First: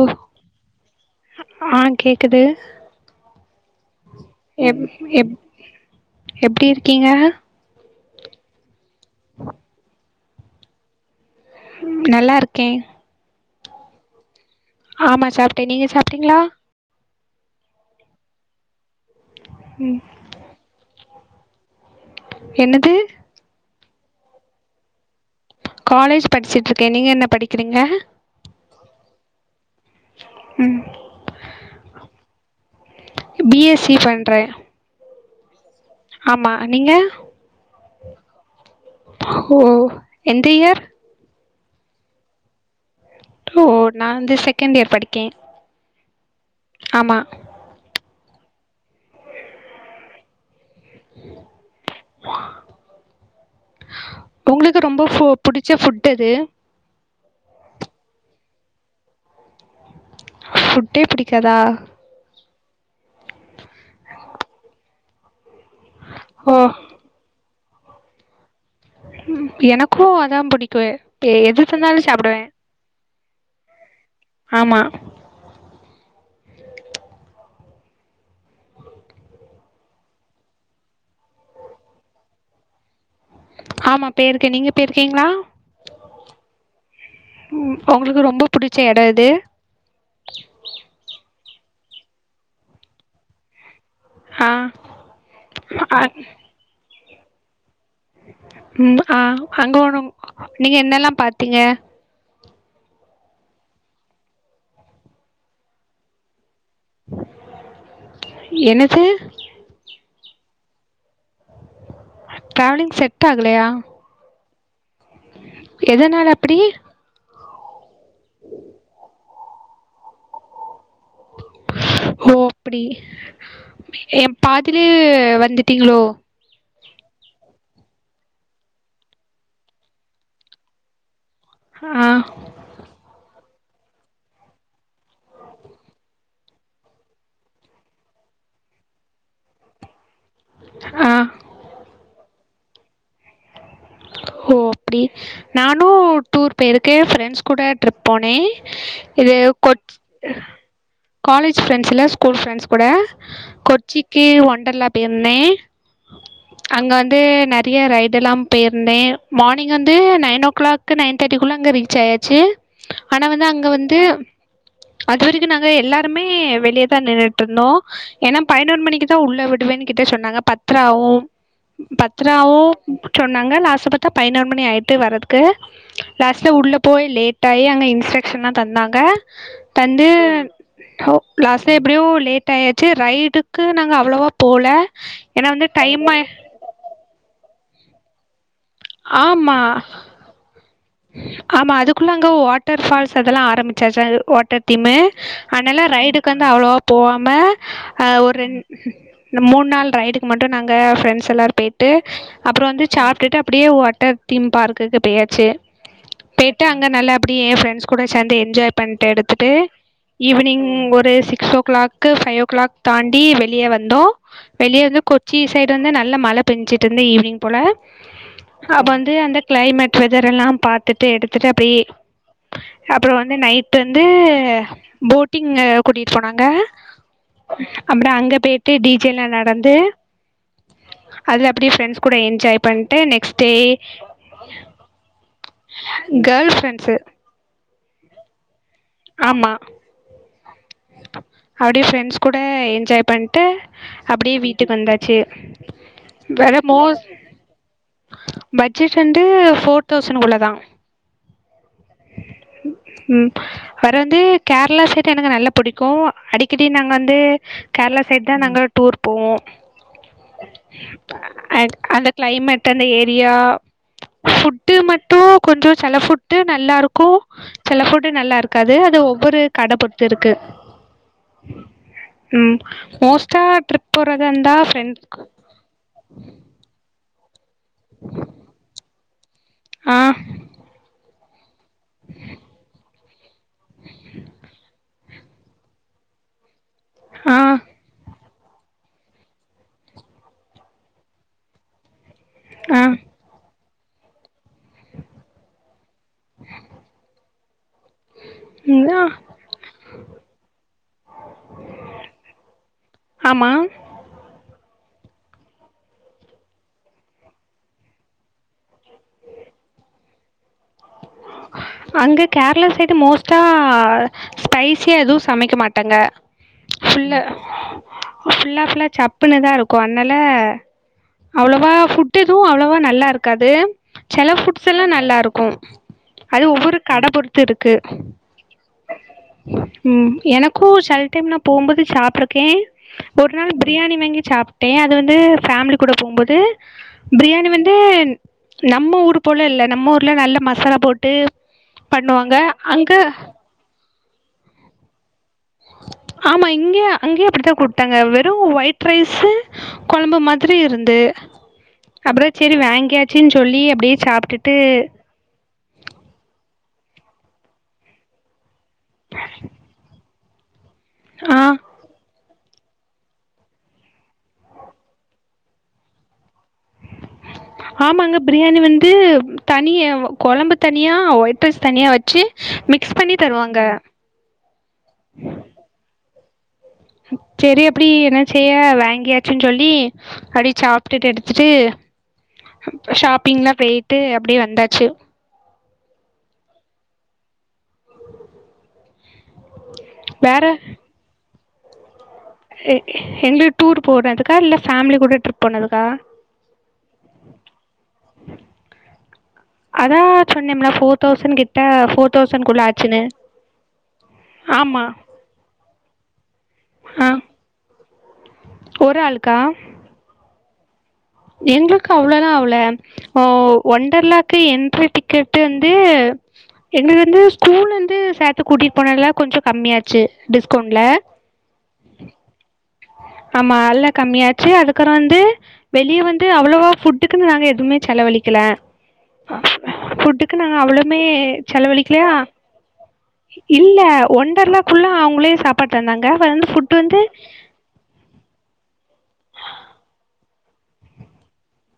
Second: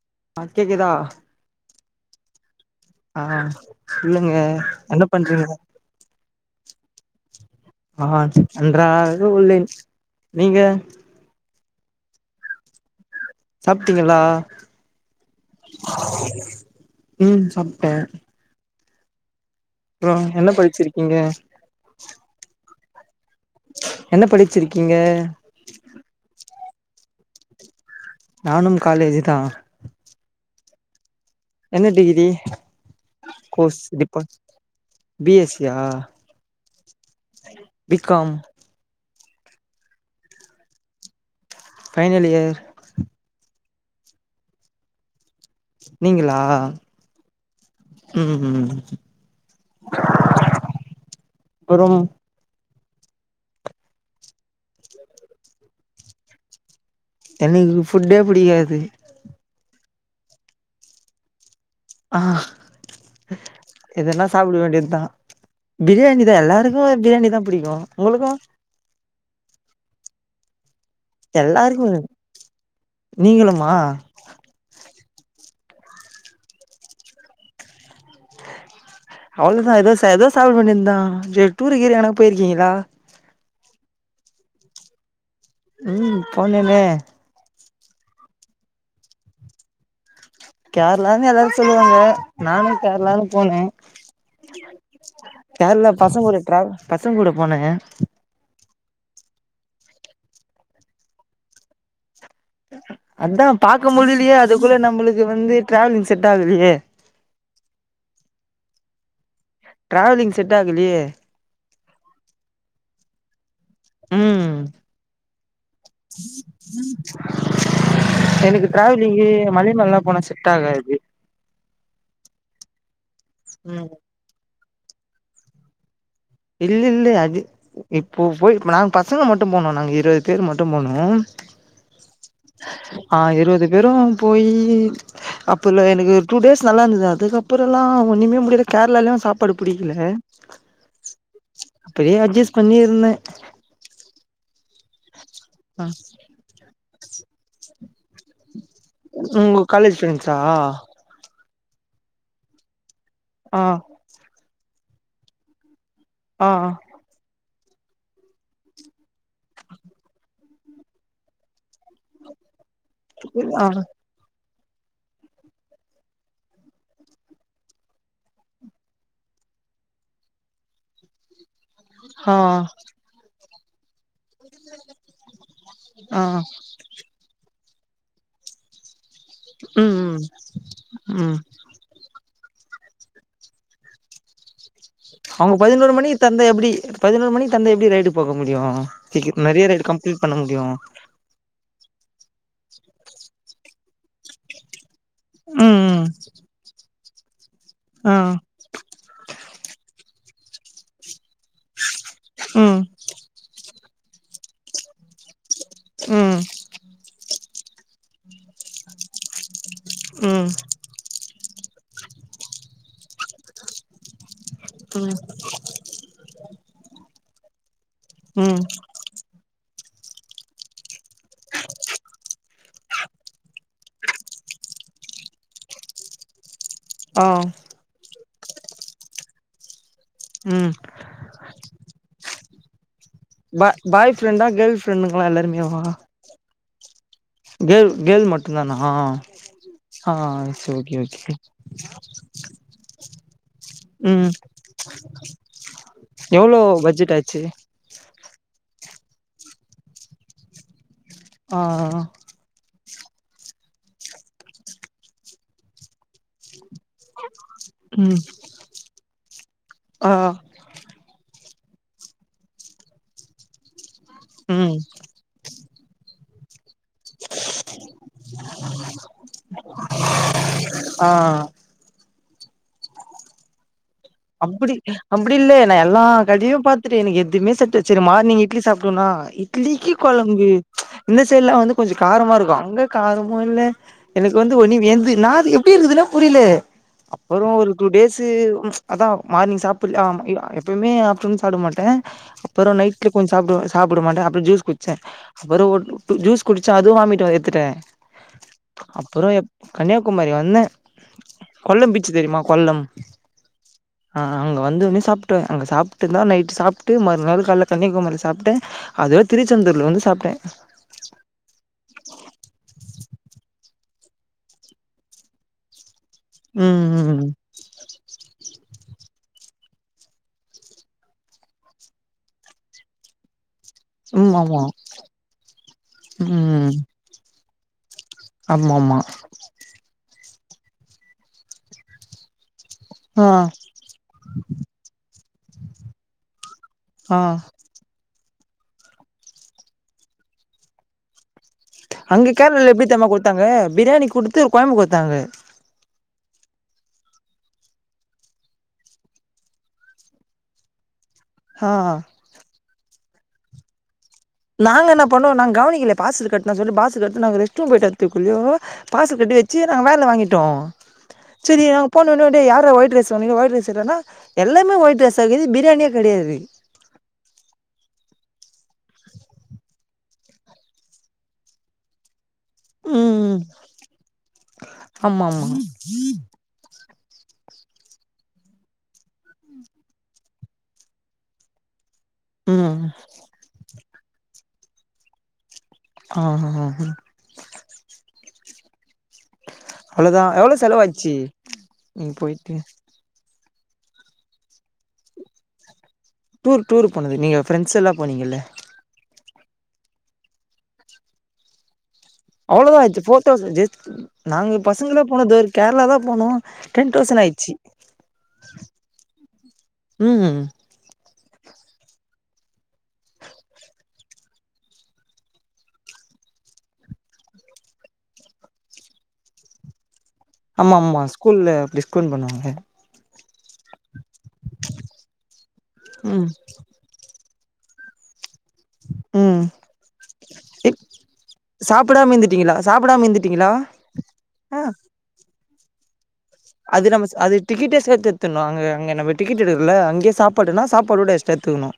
ஓ ஆ கேக்குதா ஆ கேக்குது ஆ சொல்லுங்க எப் என்ன எப் பண்றிங்க [inaudible] ஆ நன்றாக உள்ளேன் நீங்க நல்லாருக்க சாப்டிங்களா ஆமா சாப்ட நீங்க சாப்டிங்களா உம் சாப்ட ம் அப்ற என்ன படிச்சிருக்கிங்க என்னது என்ன படிச்சிருக்கிங்க காலேஜ் படிச்சிட்ருக்க நீங்க என்ன படிக்கிறிங்க நானும் காலேஜூதா ம் என்ன degree B course S C டிப்ப பண்றே பி எஸ் சி யா ஆமா நீங்க பிக்காம் ஓ எந்த இயர் ஃபைனலியர் ஓ நா வந்து செகண்ட்டியர் படிக்க நீங்களா உம் உம் அப்றம் உங்களுக்கு ரொம்ப ஃபோ புடிச்ச ஃபுட் எது எனக்கு ஃபுட்டே புடிக்காது ஃபுட்டே புடிக்காதா ஆ எதனா சாப்ட வேண்டிதா பிரியாணி தா ஓ எல்லாருக்குமே பிரியாணிதா பிடிக்கு உங்ளுக்கூ எனக்கு அதா பிடிக்கு பே எது எல்லாருக்கு தந்தாலு சாப்டுவ நீங்களுமா அவுள்தா ஏதோ சே ஏதோ சாப்ட வேண்டிதா இந்த டூறு கீறு எங்கனா போயிருக்கீங்களா ஆமா பேயிருக்க நீங்க பேயிருக்கீங்ளா உம் போனோமே உம் உங்களுக்கு ரொம்ப புடிச்ச எட எது கேரளான்னு எல்லாரு சொல்லுவாங்க நானு கேரளான்னு போன ஆ கேரளா ஆ பசங்க கூட டிரா பசங்க கூட போன உம் ஆ அங்கோனோ நீங்க என்னலா பாத்திங்க அதா பாக்க முடிலியே அதுக்குள்ள நம்ளுக்கு வந்து ட்ராவலிங் செட்டாகலியே என்னது ட்ராவலிங் செட்டாகலியே ட்ராவலிங் செட்டாகலையா உம் எதனால அப்டி எனக்கு டிராவலிங்கு மலிமேல்லா போனா செட்டாகாது ஓ அப்டி ம் ஏம் பாதிலே வந்துட்டீங்ளோ இல்லில்ல அது இப்போ போய் நாங்க பசங்க மட்டும் போனோ நாங்க இருவது பேர் மட்டும் போனோ ஆ வெறும் போய் அப்ப இல்ல எனக்கு ஒரு டூ டேஸ் நல்லா இருந்தது அதுக்கப்புறம் எல்லா ஒண்ணுமே முடியல கேரளாலயு சாப்பாடு பிடிக்கல ஆ அப்படியே அட்ஜஸ்ட் பண்ணி இருந்தே சோ அப்படி நானு டூர் போயிருக்கே ஃப்ரெண்ட்ஸ் கூட போனே இது உங்க கொ காலேஜ் ஃப்ரெண்ட்ஸா காலேஜ் ஃப்ரெண்ட்ஸ்ல்ல ஸ்கூல் ஃரெண்ட்ஸ் கூட ஆ கொச்சிக்கு ஒண்டர்லா போயிருந்தே ஆ அங்க வந்து நிறைய ரைடு எல்லா போயிருந்தே மார்னிங் வந்து நைன் ஓ கிளாக் நைன் தேர்ட்டிக்குள்ளே அங்க ரீச் ஆயாச்சு ஆனா வந்து ஆ அங்க வந்து அதுவரைக்கு நாங்க எல்லாருமே வெளியேதா நின்ட்டு இருந்தோ ஏன்னா பதினொரு மணிக்கு தா உள்ள விடு வே கிட்ட சொன்னாங்க பத்ரா ஆவும் ஆ பத்ராவு சொன்னாங்க லாச பத்த பதினொரு மணி ஆயிட்டு வரதுக்கு ஆ லாஸ்ட்ல உள்ள போய் லேட் டய அங்க இன்ஸ்ட்ரக்ஷன்லா தந்தாங்க ம் தந்து ம் ஆ ம் லாஸ்ட்ல எப்படியோ லேட் ஆய ச்சு ரைடுக்கு நாங்க அவ்வளோவா போல அவங்க பதினோரு மணிக்கு தந்த எப்படி பதினோரு மணி தந்த எப்படி ரைடு போகு முடியு ஆமா நிறைய கம்ப்ளீட் பண்ண முடியு ஆமா அதுக்குள்ள அங்க வாட்டர் ஃபால்ஸ் அதெல்லா ஆரம்பிச்சாச்ச வாட்டர் தீமு ம் ஆனாலா ம் ரைடுக்கு வந்து அவ்வளோவா போவாம ஆ ஒரு ரெ மூணு நாள் ரைடுக்கு மட்டு நாங்க பிரெண்ட்ஸ் எல்லர் போ ட்டு அப்புறம் ம் வந்து சாப்பிட்டு அப்படியே வாட்டர் தீம் பார்க்குக்கு போயாச்சு ம் போய்ட்டு அங்க நல்லா அபடிய என் ஃப்ரெண்ட்ஸ் கூட சேர்ந்து என்ஜாய் பண்ணிட்டு எடுத்துட்டு ம் ஈவினிங் ஒரு six o'clock five o'clock தாண்டி வெளியே வந்தோ வெளியே வந்து ம் கொச்சி சைடு வந்து நல்ல மழ பெஞ்சு இருந்தது ஈவினிங் போல ம் அ வந்து அந்த கிளைமேட் வேதர் எல்லா பாத்துட்டு எடுத்துட்டு அபி அப்புறம் வந்து நைட் வந்து போட்டிங் கூட்டிட்டு போனாங்க ஆ அப்புறம் அங்க போயிட்டு டிஜேல்லா நடந்து ம் அதுல அப்படியே ஃஃப்ரெண்ட்ஸ் கூட என்ஜாய் பண் ப் பாய் ஃப்ரெண்டா கேர்ள் ஃப்ரெண்டுங்கல்லா எல்லாருமோ சு கேல் கேல் மட்டும் தானா ஆமா ஆ ஓகே ஓகே அப்டியே ஃப்ரெண்ட்ஸ் கூட என்ஜாய் பண்ணிட்டு ம் அப்படியே வீட்டுக்கு வந்தாச்சு வேற எவ்ளோ மோ பட்ஜெட் ஆச்சு ப ட்ஜெட் வந்து ஃபோர் தௌசண்ட் உள்ளதா ஆ ம் வேற வந்து கேரளா சைட் எனக்கு நல்லா பிடிக்கு அடிக்கடி நாங்க வந்து கேரளா ம் சைட் தா நான்க டூர் போவோ ஆ அண்ட் அந்த கிளைமேட் அந்த ஏரியா ஃபுட்டு ம் மட்டு கொஞ்சோ சில ஃபுட்டு நல்லா இருக்கு சில ஃபுட் நல்லா இருக்காது அது ஒவ்வொரு கட பொறுத்து இருக்கு ஆ ம் மோஸ்டா ட்ரிப் போறதா இருந்தா அப்படி ஃப்ரெண்ட் அப்படி இல்ல நா எல்லா கடையு பாத்துட்டே எனக்கு எதுவுமே [unintelligible] மார்னிங் இட்லி சாப்பிடும்னா இட்லிக்கீ ஆ குழம்பு இந்த சைடலா வந்து கொஞ்ச காரமா இருக்கு அங்க காரமு இல்ல எனக்கு வந்து ஒன்னி வெந்து நா அது எப்படி இருக்குதுன்னா புரிலே ஆ அப்புறம் ஒரு டூ டேஸ் அதா மார்னிங் சாப்பிடல ஆ எப்பயுமே ஆப்டர் நூன் சாப்பிட மாட்டே அப்புறம் ஆ நைட்ல கொஞ்ச சாப்பிடுவ சாப்பிட மாட்டே அப்புறம் ஜூஸ் குடிச்ச அப்புறம் ஒரு ஜூஸ் குடிச்ச அதுவு வாமிட் எடுத்துட்டே ம் ஆ அப்புறோ எ கன்னியாகுமரி வந்தே கொல்லம் பீச்சு தெரியுமா கொல்லம் ஆமா அ அ அங்க வந்ததுமே சாப்டே அங்க சாப்ட்டதுதா நைட் சாப்ட்டு மறுநாள் கால்ல கன்னியாகுமரில சாப்ட்டே அதுவே திருச்செந்தூர்ல வந்து சாப்ட்டே அங்க கேரளா சைடு மோஸ்ட்டா ஸ்பைசியா எதுவு சமைக்க மாட்டாங்க ம் ம் ஃபுல்ல ம் ஃபுல்லா ஃபுல்லா சப்புன்னுதா இருக்கு அதனா அவ்ளோவா ஃபுட்டு் எதுவு அவ்ளோவா நல்லாருக்காது செல ம் ஆமா ஃபுட்ஸெல்லா நல்லருக்கு அது ஒவ்வொரு கட பொறுத்து இருக்கு ஆமாமா எனக்கு செல டைம் நா போகும்போது சாப்ட்ருக்கே ஆ ஒரு நாள் பிரியாணி வாங்கி சாப்புட்டே அது வந்து ஃபேமிலி கூட போகும்போது ஆ பிரியாணி வந்து நம்ம ஊரு போல இல்ல நம்ம ஊர்ல நல்ல மசாலா போட்டு அங்க பண்ணுவாங்க கேரளால அங்கே எப்பிடித்தேமா குடுத்தாங்க பிரியாணி குடுத்து கொழம்பு குடுத்தாங்க ஆமா இங்கேயோ அங்கேயோ அப்டித்தா குடுத்தாங்க வெறு ஒரு ஒயிட் ரைஸ்ஸு கொழம்பு மாதிரி இருந்து ஆ அப்புறோ செரி வாங்கியாச்சின் சொல்லி அப்டியே சாப் நாங்க என்ன பண்ணோ நாங்க கவனிக்கல பார்சல் கட்னா சொல்லி பாஸ் கட்னா நாங்க ரெஸ்ட்ரூம் போயிட்டு வத்துக்குல்லோயோமே பார்சல் கட்டி வெச்சு நாங்க வேன்ல வாங்கிட்டோ ஆ செரி நாங்க போன்னோன்னே டே யாருடா ஒயிட் ரைஸ் சொன்னிங்க ஒயிட் ரைஸ் செரியான எல்லாமே ஒயிட் ரைஸ் தான பிரியாணியே கடையாது ஆமாங்க பிரியாணி வந்து தனிய கொழம்பு தனியா ஒயிட் ரைஸ் தனியா வெச்சு மிக்ஸ் பண்ணி ம் தருவாங்க ஆமா ஆமா ம் செரி அப்பிடி என்ன செய்ய வாங்கியாச்சுன் சொல்லி அப்டி சாப்ட்டுட்டு எடுத்துட்டு ம் அப்ப ஷாப்பிங்லா போயிட்டு அப்டியே வந்தாச்சு அ ஹா அஹா அவ்ளோதா வேற எவ்ளோவு செலவாச்சு நீங்க போயிட்டு எ எங்க டூர் போனட்டுக்கா இல்ல ஃபேமிலி கூட ட்ரிப் போனதுக்கா டூர் டூர் போனது நீங்க ஃப்ரெண்ட்ஸெல்லா போனீங்கல்ல அதா சொன்னேம்ல ஃபோர் தௌசண்ட் கிட்ட ஃபோர் தௌசண்ட் குள்ள அவ்ளோதா ஆச்சுன்னு ஆச்சா ஃபோர் தௌசண்ட் ஜெஸ்ட் நாங்க ஆமா பசங்கெல்லா போனது ஒரு கேரளா தா போனோ டென் ஆ தௌசண்ட் ஆய்டுச்சு ஒரு ஆளுக்கா ம் எங்களுக்கு அவ்ளோல்லா அவுல ஒ ஒண்டர்லாவுக்கு என்ட்ரி டிக்கெட்டு வந்து எங்கள வந்து ஸ்கூலந்து சேத்து கூட்டிட்டு போனதுல்ல கொஞ்சோ கம்மியாச்சு ஆமா டிஸ்கவுண்ட்ல ஆமா ஸ்கூல்ல டிஸ்கவுண்ட் பண்ணுவாங்க ஆமா அல்ல கம்மியாச்சு அதுக்கறோ வந்து வெளியே வந்து ம் அவ்ளோவா ஃபுட் டு நாங்க எவுமே செலவழிக் கில்ல அ ம் ஃபுட்டுக்குன் நாங்க அவ்ளோவ்மே செலவழிக்கிலையா சாப்பிடாம இருந்துட்டீங்களா சாப்பிடாம இருந்துட்டீங்களா இல்ல ஆ ஒண்டர்லாக்குள்ள அவுங்ளே சாப்பாட் தந்தாங்க வந்து ஃபுட் அது வந்து நம்ம ஸ் அது டிக்கெடேஸ் எடுதத் தத் நாங்க அங்க நம்ம டிக்கெட் எடுக்கறோல அங்கே சாப்பாடேல்லா சாப்பாடுக்கொட எக்ஸ்ட்ரா எடுத்துக்கணு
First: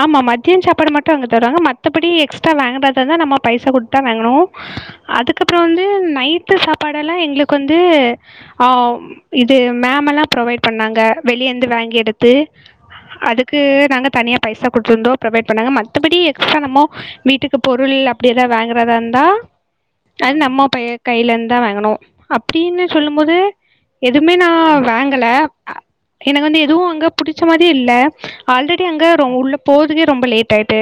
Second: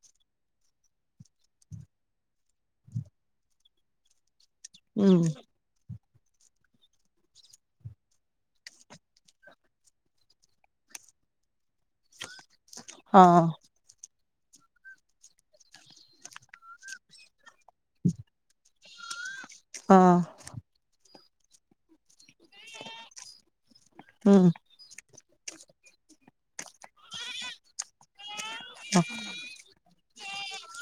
ஆமா மதியேம் சாப்பாடு மட்டு அங்க தருவாங்க மத்தபடி எக்ஸ்ட்ரா வாங்கறதெல்லா நம்ம பைசை குடுத்தா வாங்கணு ம் அதுக்கப்புறோ வந்து நைட்டு சாப்பாடெல்லா எங்களுக்கு வந்து ஆ இது மேமெல்லா ப்ரொவைட் பண்ணாங்க வெளியேந்து வாங்கி எடுத்து ஆ அதுக்கு நாங்க தனியா பைசா குடுத்துருந்தோ புரொவைட் பண்ணாங்க மத்தபடி எக்ஸ்ட்ரா நம்மோ வீட்டுக்கு பொருள் அப்பிடி எதாவது வாங்கறதா இருந்தா ஆ அது நம்ம பைய கைலேந்தா வாங்கணு அப் ப்டின்னு சொல்லும் போது எதுவ்மே நா ம் வாங் கல அ எனக்கு வந்து எதுவு அங்க புடிச்ச மாதிரி இல்ல ஆல்ரெடி அங்க போகுதுக்கே ரொம்ப லேட் ஆயிட்டு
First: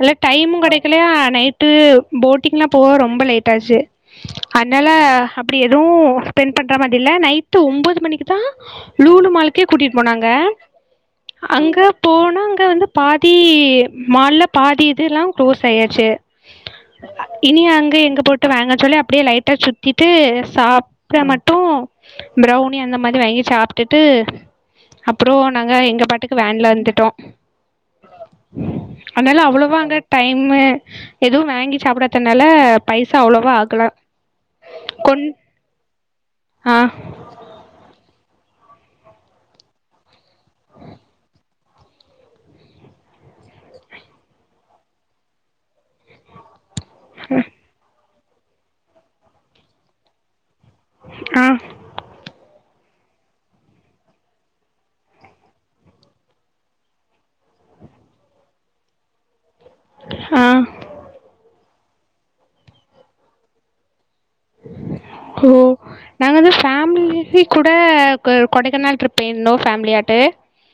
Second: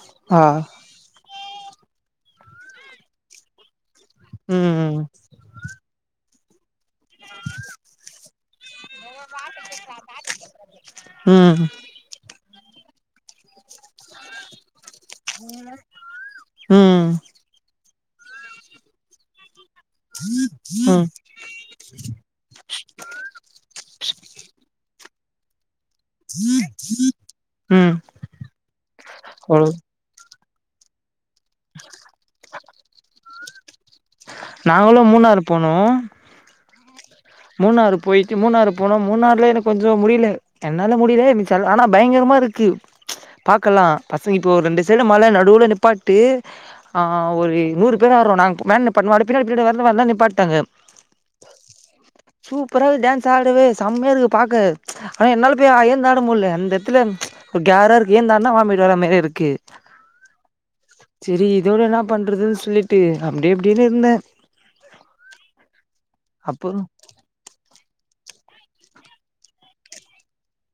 அல்ல ஆ டைமும் கிடைக்கலையா நைட் விட்டு போட்டிங்லாம் போவ ரொம்ப லேட் ஆச்சு ம் அதனால ம் அப்படி எதுவும் ஸ்பெண்ட் பண்ணற மாதிர இல் நைட்டு ஒம்பது மணிக்கு தான் லூனுு மாலக்கே கூட்டிட்டு போனாங்க ம் அங்க போனா வந்து பாதி மால்ல பாதி எல்லாம் குளோஸ் ஆயாச்சு ம் இனி அங்க எங்க போட்டு வாங்க சொல்லி அப்படியே லைட்ட சு த்திட்டு ம் சாப்பற மட்டும் ப்ரவ்னி அந்த மாதிரி வாங்கி சாப்ட்டுட்டு அப்புறம் நாங்க எங்க பாட்டுக்கு வேன்ல வந்துட்டோ ம் அதனால அவ்ளோ அவ்வளோவா அங்க டைம்மு எதுவும் வாங்கி சாப்பிடதுனால பைசா அவ்வளவா ஆகல நாங்களும் கொண் மூணாறு போனோம் ஆ மூணாறு போயி மூணாறு போனோம் மூணாறுல எனக்கு கொஞ்சம் முடியல என்னால முடியல ஆனா பயங்கரமா இருக்கு பாக்கலா பசங்க இப்ப ஒரு ரெண்டு சைடு மழ நடுவுல நிப்பாட்டு ஆ ஒரு நூறு பேர ஆட்ரோ நாங்க வேன நிப்பாட்ண்ணோம்ம அப்டி பின்னாடி பின்னாடி வர்து வேன் லா நிப்பாட்டிடாங்க ஆ சூப்பராக டான்ஸ் ஆடுவே செம்மையா இருக்கு பாக்க ஆனா என்னால போய் எழுந்து ஆட முடியல அந்த எடத்துல ஒரு கேரா இருக்கு ஏந்தான்னா வாமிட்டு வர மாரி இருக்கு ஆ செரி இதோட என்ன பண்றதுன்னு சொல்லிட்டு அப்படியே அப்படின்னு இருந்தே ஓ நாங்க வந்து அப்புறோ ஃபேமிளியே குடுத் கூட கொடைக்காநள் ட்ரிப் போய்யிருந்தோம் ஃபேமிலியாட்டு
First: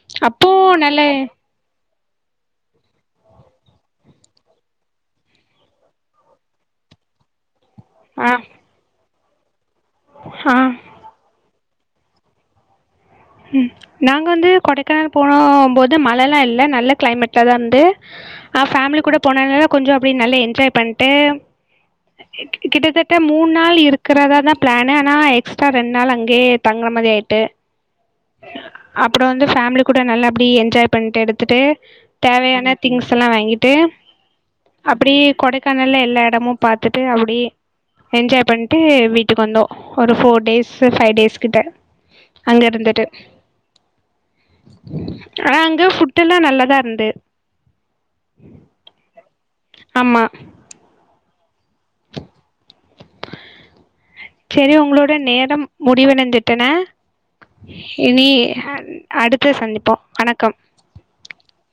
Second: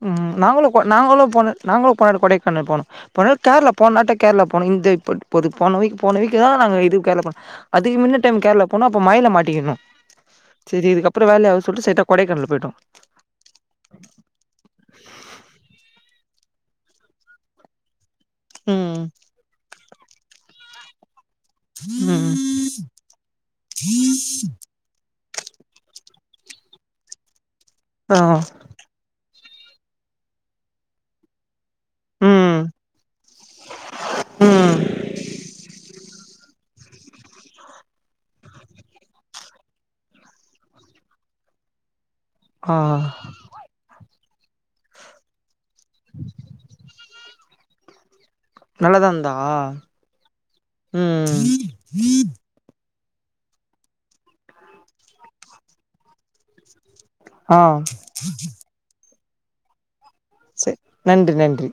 ம் அப்போ நாங்களும் நல்ல நாங்களும் போனு நாங்களும் போனோ கொடைக்கானல் போன கேரள போனட்ட கேரளா போனோம் இந்த இது போன வீக்கு போன வீக்கு தான் நா இது கேரள போ அதுக்கு முன்ன ஆ டைம் கேரள போன அப்ப மழைல மாட்டிக்கணும் ஆ செரி இதுக்கப்புறம் வேல ஆவாது சொல்ட்டு ஸ்ட்ரைட்டா கொடைக்கானல் போய்ட்டோ ம் நாங்க வந்து கொடைக்கானல் போன போது மழை எல்லா இல்ல நல்ல கிளைமேட்ல தான் இருந்து ஆ ஃபேமிலி ம் கூட போனதுனால கொஞ்சம் அப்படி நல்லா என்ஜாய் பண்ட்டு ம் கிட்டத்தட்ட மூணு நாள் இருக்கிறதா தான் பிளான்னு ஆனா எக்ஸ்ட்ரா ரெண்டு நாள் அங்க தே தங்குறமறி ஆயிட்டு ஆ அப்புறம் வந்து ஃபேமிலி கூட நல்லா அப்டி என்ஜாய் பண்ட்டு எடுத்துட்டு ம் தேவையான திங்ஸ் எல்லா வாங்கிட்டு ம் அப்படி கொடைக்கானல்ல எல்லா எடமும் பாத்துட்டு அப்படியே என்ஜாய் பண்ட்டு வீட்டுக்கு வந்தோ ஒரு ஃபோர் டேஸ் ஃபைவ் டேஸ் கிட்ட அங்க ஆ இருந்துட்டு ஆனா அங்க ஃபுட் எல்லா நல்லாதான் இருந்து நல்லதான் இருந்தா ஆமா ம் ம் செரி உங்களோட நேரம் முடிவணந்துட்டன ஆ இனி ஹா அடுத்து சந்திப்போ சரி நன்றி நன்றி